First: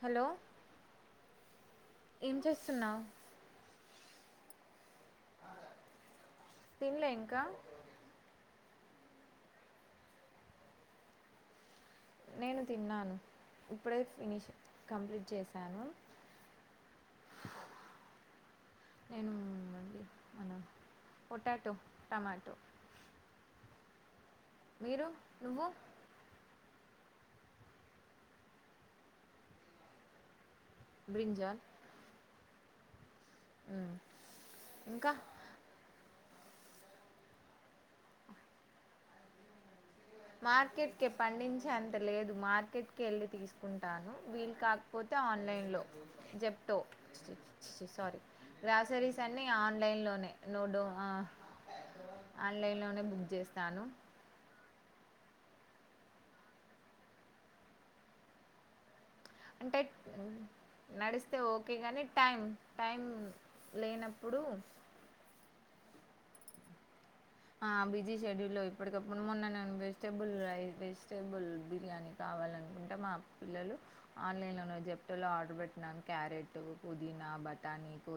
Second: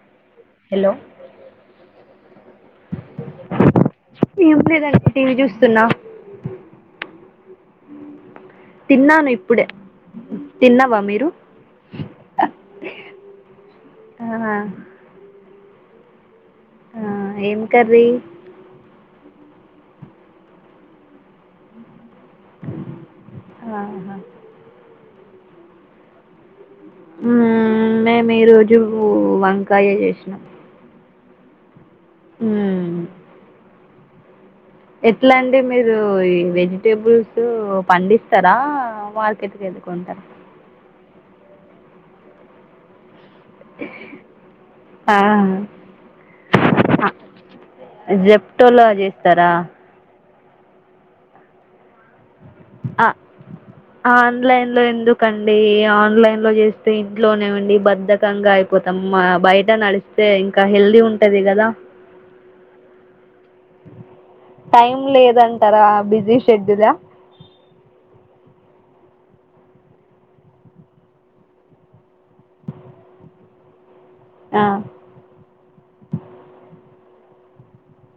Hello hello ఏం చేస్తున్నావు ఏం లేదండి టీవీ చూస్తున్నా కా తిన్నాను ఇప్పుడే తిన్నావా మీరు నేను తిన్నాను ఇప్పుడే ఫినిష్ ఆహా కంప్లీట్ చేశాను ఆ ఏమ్ కర్రీ నేను అండి మనం పొటాటో టమాటో ఆహా మీరు నువ్వు ఉ మేము ఈ రోజు వంకాయ చేసినాం బ్రింజల్ హ్మ్మ్ ఇంకా ఎట్లా అండి మీరు వెజిటేబుల్స్ పండిస్తారా మార్కెట్ కి వెళ్లి కొంటార మార్కెట్ కే పండించే అంత లేదు మార్కెట్ కే వెళ్ళి తీసుకుంటాను వీళు కాకపోతే ఆ ఆన్లైన్లో జెప్టో సారీ జెప్టోలో గ్రాసరీస్ అన్ని చేస్తారా ఆన్లైన్లో లోనే నోడుో ఆన్లైన్ లోనే బుక్ చేస్తాను ట్లో ఎందుకండి ఆన్లైన్ లో చేస్తే ఇంట్లోనే ఉండి బద్ధకంగా అయిపోతాం మా బయట అంటే నడిస్తే ఇంకా హెల్దీ నడిస్తే ఉంటది కదా ఓకే గాని టైం టైం లేనప్పుడు చాలా బిజీ షెడ్యూల్ ఆ ఆ బిజీ షెడ్యూల్ లో ఇప్పటికప్పుడు మొన్న నన్ వెజిటేబుల్ రైస్ వెజిటేబుల్ బిర్యానీ కా కావాలనుకుంటే మా పిల్లలు ఆన్లైన్ ఆ, లో జెప్టోలో ఆర్డర్ పెట్టినాను క్యారెట్ పుదీనా బటానీ పో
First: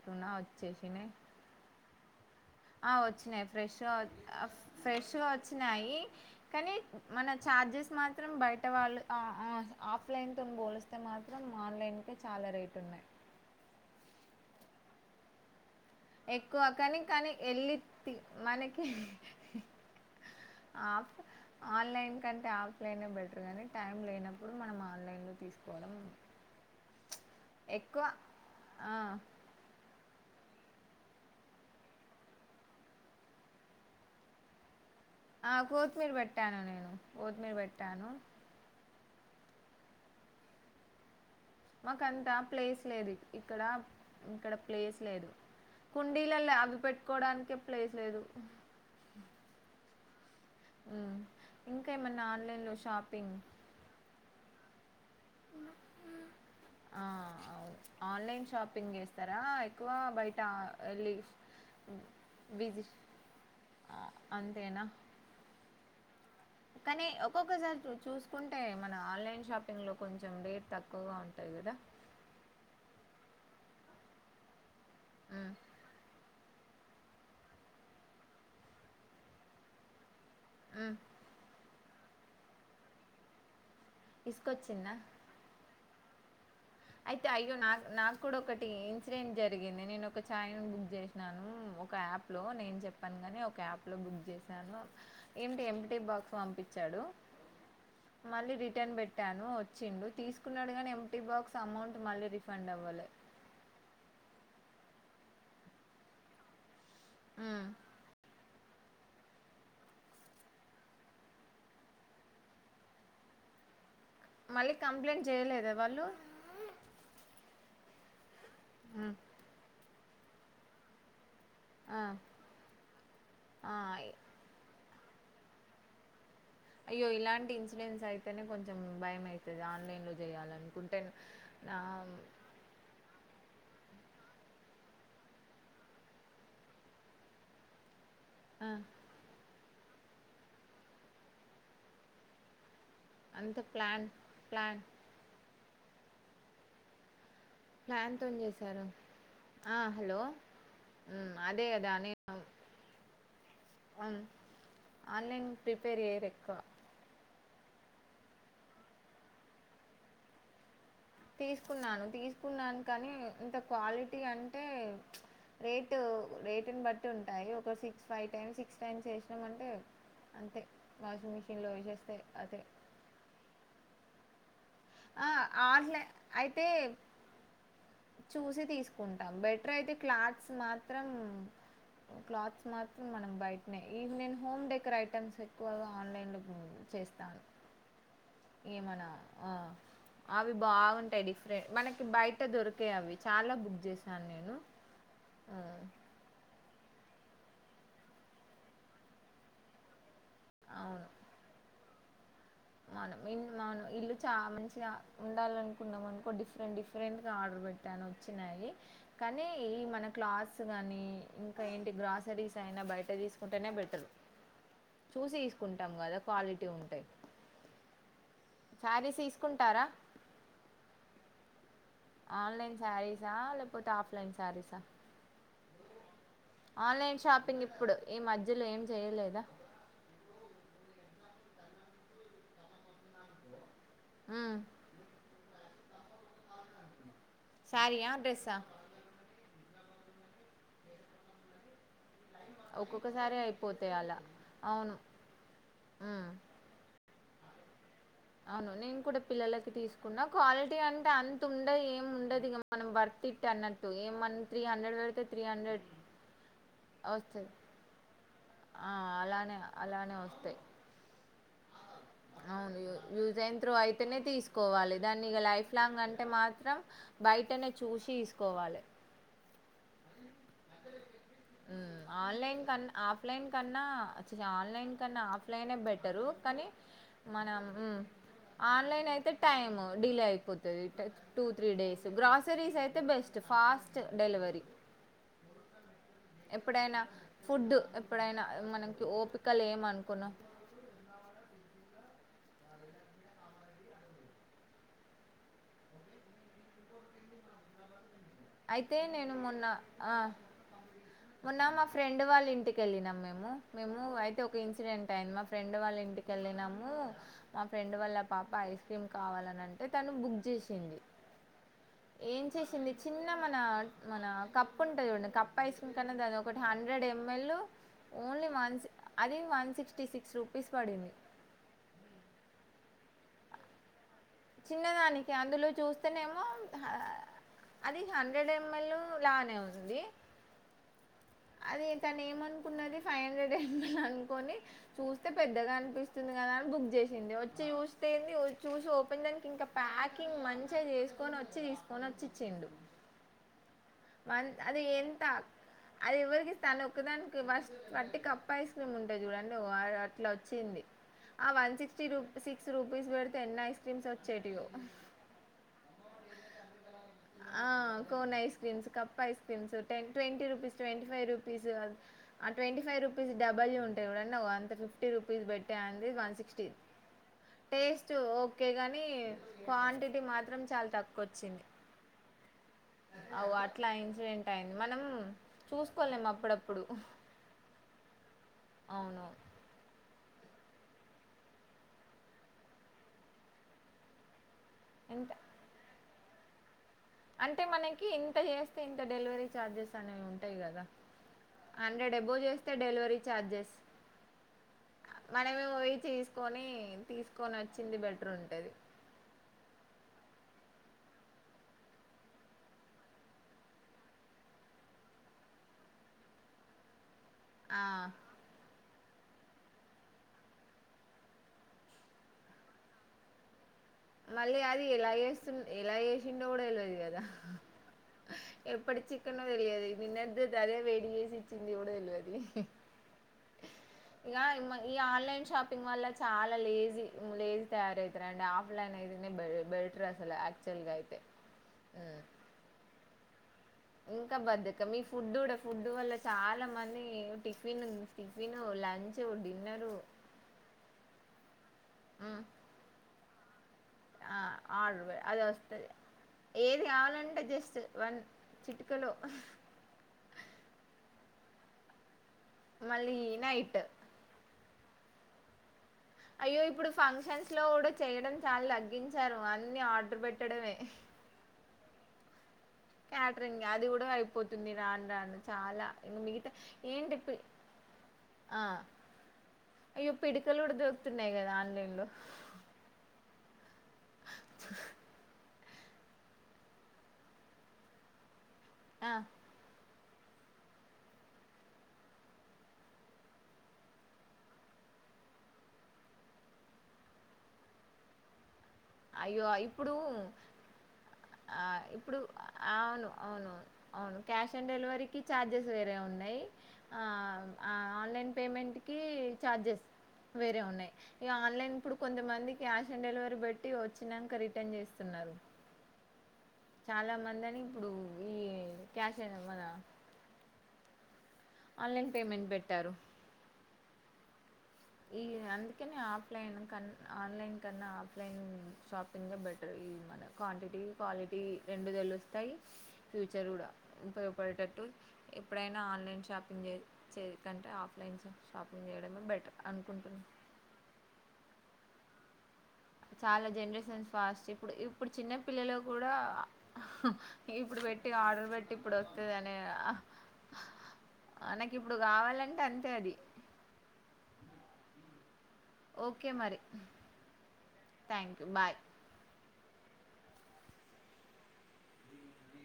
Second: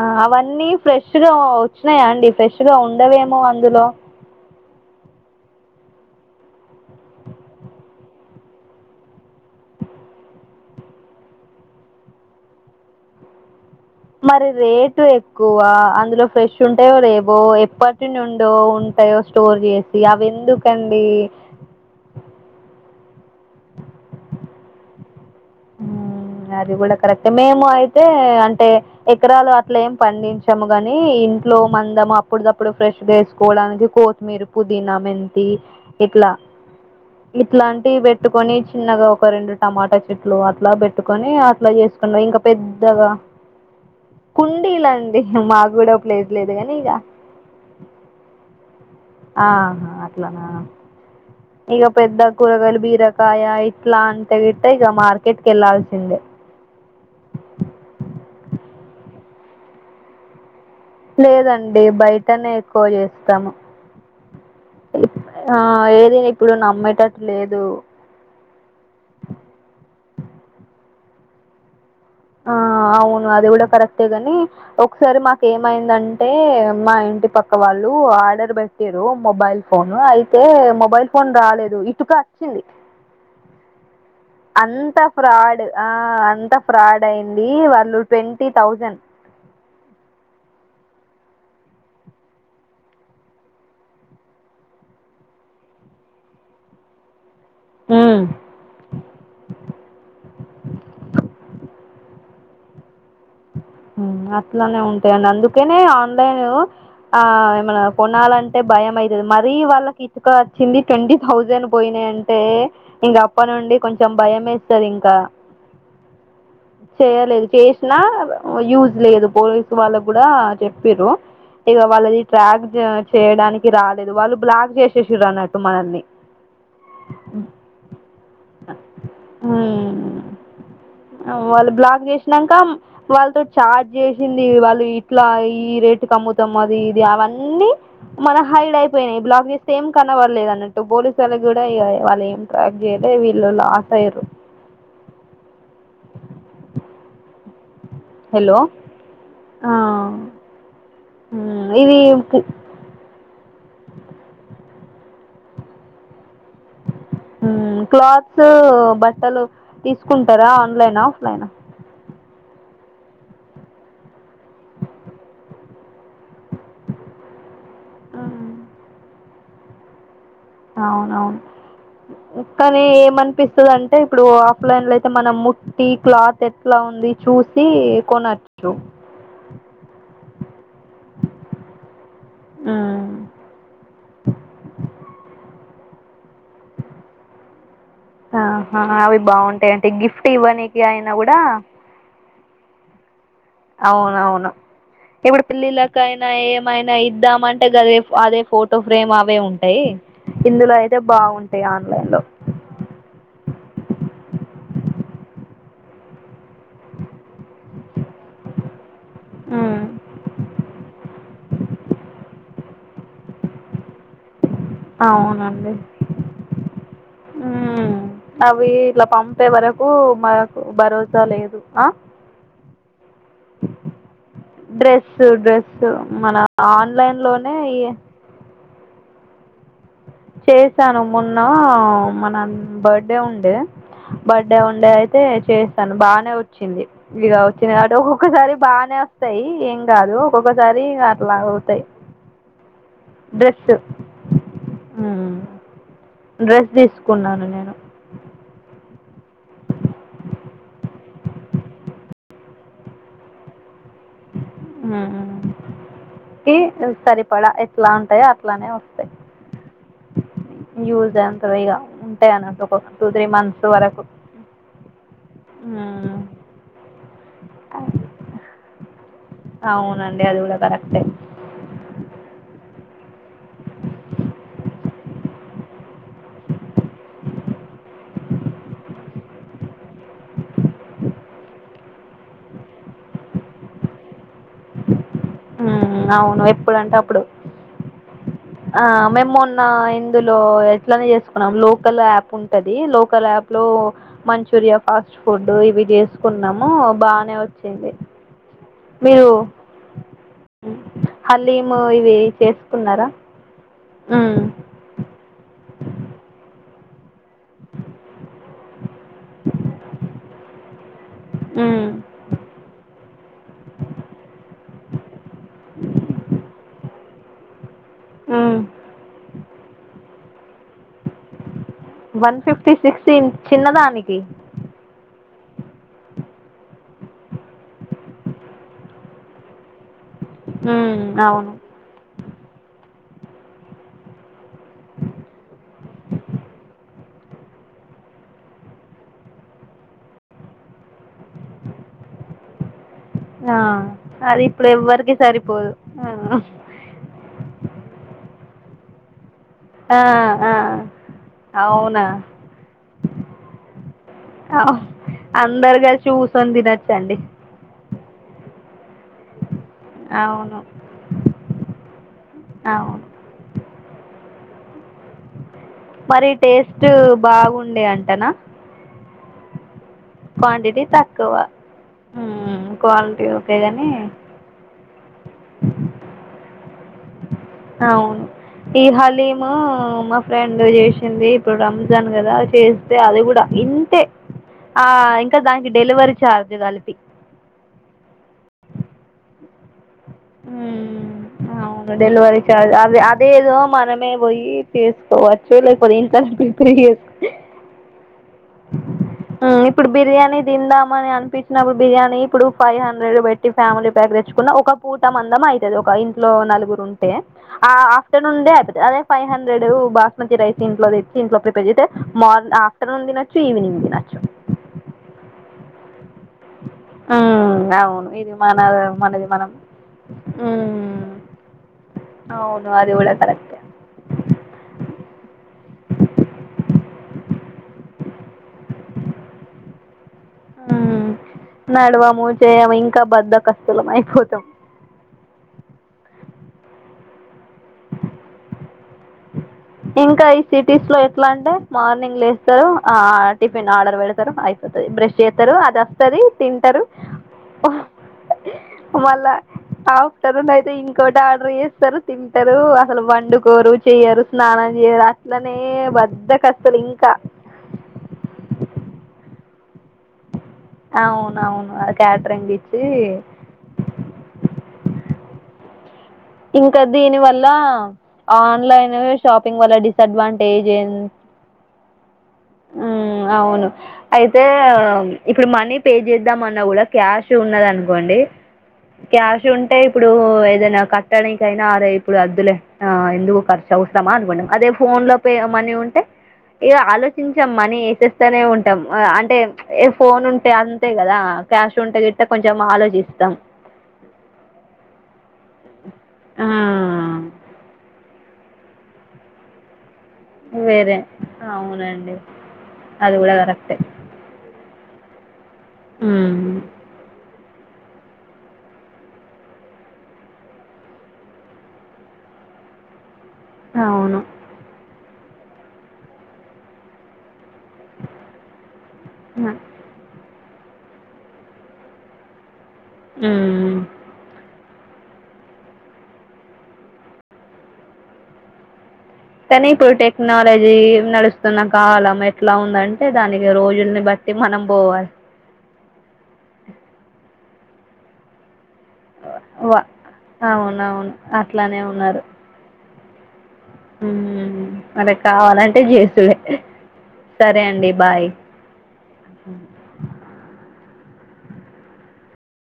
ఆ అవన్నీ వచ్చేసినాయి ఫ్రెష్గా వచ్చినాయా అండి ఫ్రెష్గా ఆ ఉండవేమో వచ్చినాయి అందులో ఫ్రెష్గా ఫ్రెష్గా వచ్చినాయి కానీ మన చార్జెస్ మాత్రం బయట వాళ్ళు ఆ ఆ ఆఫ్లైన్ తో పోలిస్తే మాత్రం ఆన్లైన్ కే చాలా రేట్ ఉన్నాయి మరి రేటు ఎక్కువ అందులో ఫ్రెష్ ఎక్కువ ఉంటాయో కానీ కానీ లేవో వెళ్ళి ఎప్పటిం ఉండో మనకి ఉంటాయో స్టోర్ చేసి అవి ఎందుకండి ఆఫ్ ఈ ఆన్లైన్ కంటే ఆఫ్ లైన్ బెటర్ గానీ టైం లేనప్పుడు మనం ఆన్లైన్ లో అది కూడా కరెక్ట్ మేము అయితే ఎక్కువ అంటే ఎకరాలు అట్లా ఏం పండించ చము గాని ఇంట్లో మందం అప్పుడికప్పుడు ఫ్రెష్గా వేసుకోవడానికి కోతిమిర పుదీన మెంతి కొత్తిమీర ఇట్లా పెట్టాను నేను కొత్తిమీర ఇట్లాంటి పెట్టాను పెట్టుకొని చిన్నగా ఒక రెండు టమాటా చెట్లు అట్లా పెట్టుకొని అట్లా చేసుకున్నా మాకంతా ఇంక ప్లేస్ పెద్దగా లేదు ఇక్కడ ఇక్కడ ప్లేస్ కుండీలండి లేదు మాకు కూడా ప్లేస్ లేదు కుండీలలో గానీ అవి ఇగ పెట్టుకోవటానికే ప్లేస్లేదు ఆహ మ్మ్ ఇక ఇంకా పెద్ద ఏమన్నా ఆన్లైన్లో కూరగాయలు షాపింగ్ బీరకాయ ఇట్లా అంత గిట్టా ఇక మార్ కెట్ కెళ్ళాల్సిందే ఆ, ఇస్తారా ఎక్కువ బయట వెళ్ళి లేదండి బయటనే విజి ఎక్కువ చేస్తాము ఆ, అంతేనా ఆ ఏ కానీ ఒక్కొక్కసారి చూసుకుంటే మన ఆన్లైన్ షాపింగ్ లో కొంచెం రెట్ తక్కువ క్కువగా ఉంటాయి కదా ఆ అవును అది కూడా కరెక్టే గాని ఒకసారి మ్మ్. మాకేమైందంటే మా ఇంటి పక్క వాళ్ళు ఆర్డర్ పెట్టారు మొబైల్ ఫోన్ అయి తే మ్మ్. మొబైల్ ఫోన్ రాలేదు ఇటుక వచ్చింది అంత ఇసుకొచ్చిందా ఫ్రాడ్ ఆ అంత ఫ్రాడ్ అయితే అయింది అయ్యో నా వాళ్ళు నాకు కూడా ట్వంటీ ఒకటి థౌజండ్ ఇన్సిడెంట్ జరిగింది నేను ఒక ఛాయ బుక్ చేసినాను ఒక యాప్ లో నేను చెప్పాను కాని ఒక యాప్ లో బుక్ చేసాను ఏంటి ఏమి టి బాక్స్ పంపించాడు మళ్ళీ రిటర్న్ పెట్టాను వచ్చిండు తీసుకున్నాడుగాని ఎమ్టి బాక్స్ మౌంట్ మళ్ళీ రిఫండ్ అవ్వాలి అట్లానే ఉంటాయండి అందుకేనే ఆన్లైను ఆ ఉమ్. ఏమనా కొనాలంట టే భయం అయితుది మరీ వాళ్ళకి ఇటుక వచ్చింది ట్వంటీ థౌజండ్ పోయినాయి అంటే ఇంక అప్ప నుండి కొంచెం భయం మళ్ళీ వేస్తది ఇంకా కంప్లైంట్ చేయలేదా వాళ్ళు చేయలేదు చేసినా యూజ్ ఉమ్. లేదు పోలీసు వాళ్ళ కూడా చెప్పిరు ఇక ఆ. వాళ్ళది ట్రాక్ చేయ చేయడానికి ఆ. రాలేదు వాళ్ళు బ్లాక్ చేసేసిరు అన్నట్టు మనల్ని అయ్యో ఇలాంటి ఇన్సిడెంట్స్ అయితేనే కొంచెం భయమైతుంది ఆన్లైన్ లో చేయాలనుకుంటే వాళ్ళు నా బ్లాక చేసినాక వాళ్ళతో చాట్ చేసింది వాళ్ళు ఇట్లా ఈ రేట్ కమ్ముతాం అది ఇది అవన్నీ మళ్ళా ఆ. హైడ్ అయిపోయినాయి బ్లాక్ చేస్తే ఏం కనవల్లేద్ అన్నట్టు పోలీసు వాళ్ళకి కూడా వాళ్ళు ఏం ట జేడేవీల్లు అంత ప్లాన్ లాసయ్యిరు ప్లాన్ ప్లాన్ తోన్ హలో చేసారు ఆ హలో ఉమ్ ఊ ఇది ఆన్ ఆన్లైన్ ప్రిఫర్ చేయరెక్కువ క్లాత్స్ బట్టలు తీసుకుంటారా ఆన్లైన్ ఆఫ్లైన్ తీసుకున్నాను తీసుకున్నాను కానీ ఇంత క్వాలిటీ అంటే రేటు రేటుని బట్టి ఉంటాయి six five time six times చేసినమంటే అవునవును అదే కానీ ఏమనిపిస్తదంటే ఇప్పుడు ఆప్లైన్లో అయితే మన ముట్టి ఆన్లైన్ క్లాత్ అయితే ఎట్లా ఉంది చూసి కొనచ్చు ప్రైతి క్లాత్స త్రంగ్ క్లాత్స్ మాత్రం మ్మ్ మనం బయటనేయి ఈ నేను హోమ్ డెకరేటమ్స్ ఎక్కువ ఆన్లైన్లో చేస్తాను ఆ ఏమన అవి ఆ బాగుంటాయి గిఫ్ట్ అవి ఇవ్వనీకి అయినా బాగుంటాయి కూడా డిఫరెంట్ మనకి బయట దొరికాయి అవి చాలా బుక్ చేశాను అవునవును నేను ఇప్పుడు ఆ, పెళ్లిలకైనా ఏ మైనా ఇద్దామ అంటే అదే అదే ఫోటో ఫ్రేమ్ అవే ఉంటాయి ఇందులో అయితే అవును బాగుంటాయి ఆన్లైన్ లో మనం ఇ మనం ఇల్లు చాలా మంచిగా ఉండాల అనుకున్నాం అనుకో డి కొంచెం డిఫరెంట్ గా ఆర్డర్ పెట్టాను వచ్చినాయి కానీ ఈ ఉమ్, మన క్లాత్స్ గానీ ఇంకా ఏంటి గ్రాసరీస్ అయినా బయట తీసుకుంటేనే బెటర్ చూసి తీసుకుంటాం కదా క్వాలిటీ ఉంటాయి ఉ అవి ఇట్లా శారీస్ పంపే తీసుకుంటారా వరకు మాకు భరోసా లేదు ఆ ఆన్లైన్ శారీసా లేకపోతే ఆఫ్లైన్ శారీసల డ్రెస్ డ్రెస్ మన ఆన్లైన్లోనే షాపింగ్ ఇప్పుడు ఈ మధ్యలో ఏం చెయలేదా చేసాను మొన్న మన బర్త్డే ఉండే ఉమ్ బర్త్డే వండే అయితే చేస్తాను బానే వచ్చింది ఇగ వచ్చిన కాబట్టి శారీయా డ్రెస్సా ఒక్కొక్కసారి బాగానే వస్తాయి ఏం కాదు ఒక్కొక్కసారి అట్లా అవుతాయి ఒక్కొక్కసారి అయిపోతాయి అలా అవును ఉ ఉమ్ డ్రెస్ తీసుకున్నాను నేను అవును నేను కూడా పిల్లలకి తీసుకున్నా క్వాలిటీ అంటే అంత ఉండదు ఏం ఉండదు ఇక మనం వర్క్ తిట్ అన్నట్టు ఏం మ త్రీ హండ్రెడ్ వెళ్తే త్రీ హండ్రెడ్ ఇ వస్తది సరిపడా ఎట్లా ఉంటాయో అట్లానే ఆ వస్తాయి అలానే అలానే వస్తాయి యూజ్ అంత ఇగా ఉంటాయి అనిట్ ఒకట్టు యూజన్ త్రో అయితేనే తీసుకోవాలి దాన్ని ఇ లైఫ్ లాంగ్ అంటే వరకు మాత్రం బయటనే చూసి చేసుకోవాలి అవునండి అది కూడా కరక్టే ఉ ఆన్లైన్ క ఆఫ్లైన్ కన్నా ఆన్లైన్ కన్నా ఆఫ్లైనే బెటరు కానీ మనం హు ఆన్లైన్ అయితే టైం డిలే అయిపోతుది టూ త్రీ డేస్ గ్రాసరీస్ అయితే బెస్ట్ ఫాస్ట్ డెలివరి ఉమ్ అవును ఎప్పుడంటే ఎప్పుడైనా అప్పుడు ఫుడ్ ఎప్పుడైనా ఆ మనకి మేము మొన్న ఓపికలు ఏమ అనుకున్నా ఇందులో ఎట్లనే చేసుకున్నా లో లోకల్ యాప్ ఉంటది లోకల్ యాప్ లో మంచూరియా ఫాస్ట్ ఫుడ్ ఇవి చేసుకున్నాము బానే వచ్చింది అయితే మీరు నేను ము న్న అ మొన్న హలీము మా ఇవి ఫ్రెండ్ వాళ్ళ ఇంటికి చేసుకున్నారా వెళ్ళినం మేము మేము ఉమ్ అయితే ఒక ఇన్సిడెంట్ అయింది మా ఫ్రెండ్ వాళ్ళ ఇంటకిళ్ళినము మా ఫ్రెండ్ వళ్ల పాప ఐస్ క్రీమ్ కావాలనింటే తను బుక్ చేసింది ఉమ్ ఏం చేసింది ఇంకా మన మన కప్పు ఉంటంది చూడండి కప్పు ఐస్ క్రీమ్ కన్నా దాది ఒకటి hundred ML only um one అది వన్ సిక్స్టీ సిక్స్ రూపీస్ పడింది వన్ ఫిఫ్టీ సిక్స్ చిన్నదానికి చిన్నదానికి అందులో చూస్తేనేమో అది హండ్రెడ్ ఎంఎల్ లానే ఉంది ఉమ్ అదే తను ఏమనుకున్నది ఫైవ్ అ హండ్రెడ్ [inaudible] అనుకొని చూస్తే పెద్దగా అనిపిస్తుంది గదా అని బుక్ జేసింది వచ్చి చూస్తే ఏంది చూసి ఓపెన్ దానికి ఇంకా ప్యాకింగ్ మంచిగా జేసుకొని వచ్చి తీసుకొని వచ్చిచ్చిండు ఆ ఇప్పుడు అది ఎవ్వరికి ఎంత సరిపోదు అది ఎవరికి తన ఒకదానికి వట్టి కప్ ఐస్ క్రీమ్ ఉంటది చూడండి ఓ ఆ అట్లా ఆ వచ్చింది ఆ వన్ సిక్స్టీ అవునా రూ సిక్స్ రూపీస్ పెడితే ఎన్ని ఐస్ క్రీమ్స్ వచ్చేటియో అందరు గలిసి కూస్సోని తినచ్చు ఆ cone ice creams cup ice creams twenty అవును rupees twenty five rupees twenty అవును ఫైవ్ రూపీస్ డబల్ ఉంటాయి ఎవరన్నా అంత ఫిఫ్టీ రూపీస్ బెట్టి మరి టేస్ట్ బాగుండే టేస్ట్ అంటనా ఓకే కానీ క్వాంటిటీ మాత్రం చాలా తక్కువ వచ్చింది క్వాలిటీ అవు ఓకే గాని అట్లా ఇన్సిడెంట్ అయింది మనం చూసుకోలేము అప్పుడు అప్పుడప్పుడు అవును ఈ అవును హలీము ఫ్రెండ్ జేసింది ఇప్పుడు రంజాన్ గదా చేస్తే అది గూడా ఇంతే ఆ ఎంత ఇంకా దానికి డెలివరీ ఛార్జ్ కలిపి అంటే మనకి ఇంత జేస్తే ఇంత డెలివరీ ఛార్జెస్ అనేవి ఉంటాయి కదా ఉమ్ అవును హండ్రెడ్ డెలివరీ అబోవ్ ఛార్జ్ చేస్తే అదే డెలివరీ అదేదో ఛార్జెస్ మనమే పోయి తీసుకోవచ్చు లేకపోతే ఇంట్లో కొని తీసుకొని వచ్చింది బెటరండి ఆ ఇప్పుడు బిర్యానీ తిందామని అని అనిపించినప్పుడు బిర్యానీ ఇప్పుడు ఫైవ్ హండ్రెడ్ బెట్టి ఫ్యామిలీ ప్యాక్ తెచ్చుకున్న ఒక పూ టమందం అయితది ఒక ఇంట్లో నలుగురు ఉంటే ఆ ఆఫ్టర్నూన్ డే అయిపోది అదే ఫైవ్ హండ్రెడ్ బాస్మతి రైస్ ఇంట్లో తెచ్చి ఇంట్లో ప్రిపేర్ జేతే మా ఆఫ్టర్నూన్ తినొచ్చు ఈవినింగ్ తినొచ్చు మళ్ళీ అది ఎలా చేస్తు ఎలా చేసిండో గూడా తెలువదు గదా మ్మ్ అవును ఇది మన ఏ మనది చికెన్ మనం తెలియదు నిన్నడిది అదే మ్మ్ వేడి చేసి ఇచ్చింది గూడా తెలువది అవును అది కూడా కరెక్టే ఇగా ఈ ఆన్లైన్ షాపింగ్ వల్ల చాలా లేజీ లేజీ తయారైంది రండి ఆఫ్లైన్ ఐతేనే బెటర్ అండి ఉమ్ నడవము చేయము ఇంకా బద్దకస్తులం ఇంకా అయిపోతాం బద్దకం ఈ ఫుడ్ ఫుడ్ వల్ల చాలా మంది టిఫిన్ టిఫిన్ లంచ్ డి ఇంకా ఈ సిటీస్ లో ఎట్లా అంటే మార్నింగ్ లేస్తరు ఆ టిఫిన్ ఆడరు పెడతారు అయిపోతది బ్రష్ యెత్తరు అది వస్తది తింటరు ఏది కావాలంటే జస్ట్ వన్ చిటికలో మళ్ళా ఆఫ్టర్నూన్ అయితే ఇంకొటి ఆర్డర్ జేస్తరు తింటరు అసలు మళ్ళీ వండుకోరు నైట్ చెయ్యరు స్నానం చేయరు అట్లనే అయ్యో బద్దకస్తులు ఇప్పుడు ఇంకా ఫంక్షన్స్ లో కూడా చేయడం చాలా తగ్గించారు అన్ని ఆర్డర్ పెట్టి అవును అవును అ క్యాటరింగ్ ఇచ్చి క్యాటరింగ్ అది గూడా అయిపోతుంది రాను రాను చాలా ఇంక మిగతా ఇంకా ఏంటి దీని వల్ల పి- ఆ ఆన్లైన్ షాపింగ్ వల్ల డిసడ్వాంటేజ్ ఏ తున్నాయి గదా ఆన్లైన్ ఉమ్ ఉమ్ అవును అయితే ఇప్పుడు మనీ పే చేద్దామన్నా గూడా క్యాష్ ఉన్నది అనుకోండి ఆ క్యాష్ ఉంటే ఇప్పుడు ఏదైనా కట్టనీకైనా అరే ఇప్పుడు అద్దులే ఎందుకు ఖర్చు అవసరమా అనుకుంటాం అదే ఫోన్ ఫోన్ లో పే మనీ ఉంటే ఇగ ఆలోచించాం మనీ యేసేస్తనే ఉంటా అంటే అయ్యో ఏ ఇప్పుడు ఫోన్ ఉంటే అంతే గదా ఆ క్యాష్ ఉంటే ఇప్పుడు జేస్తే కొంచెం అవును ఆలోచిస్తాం అవును అవును క్యాష్ ఆన్ డెలివరీకి ఛార్జెస్ వేరే ఉన్నాయి ఆ! ఆ ఆన్లైన్ పేమెంట్ కి ఛార్జెస్ వేరే ఉన్నాయి ఇక ఆన్లైన్ ఇప్పుడు అవునండి. కొంతమంది క్యాష్ ఆన్ అది గూడా డెలివరీ పెట్టి కరెక్టే. వచ్చినాక రిటర్న్ చేస్తున్నారు మ్మ్ చాలా మంది అని ఇప్పుడు ఈ క్యాష్ అయినా మన ఆన్లైన్ పేమెంట్ పెట్టారు అవును ఈ అందుకనే ఆప్లైన్ కన్ ఆన్లైన్ కన్నా ఆఫ్లైన్ షాపింగ్గా హ్మ్. బెటర్ ఇ మన క్వాంటిటీ క్వాలిటీ రెండు తెలుస్స్తాయి ఫ్యూచర్ కూడా హ్మ్. ఉపయోగపడేటట్టు ఎప్పుడైనా ఆన్లైన్ షాపింగ్ చే చేయకంటే ఆఫ్లైన్ షాపింగ్ చేయడం కానీ ఇప్పుడు టెక్నాలజీ నడుస్తున్నా కాలం ఎట్లా ఉందంటే చాలా దానికి రోజుల్ని జనరేషన్స్ బట్టి ఫాస్ట్ మనం ఇప్పుడు పోవాలి ఇప్పుడు చిన్నపిల్లలు కూడా ఇప్పుడు పెట్టి ఆర్డర్ పెట్టి ఇప్పుడు వస్తది అనే వ అవునవును మనకి అట్లానే ఇప్పుడు కావాలంటే అంతే అది మ్మ్ వాళ్ళకి కావాలంటే ఓకే చేసుడే మరి సరే అండి bye thank you bye a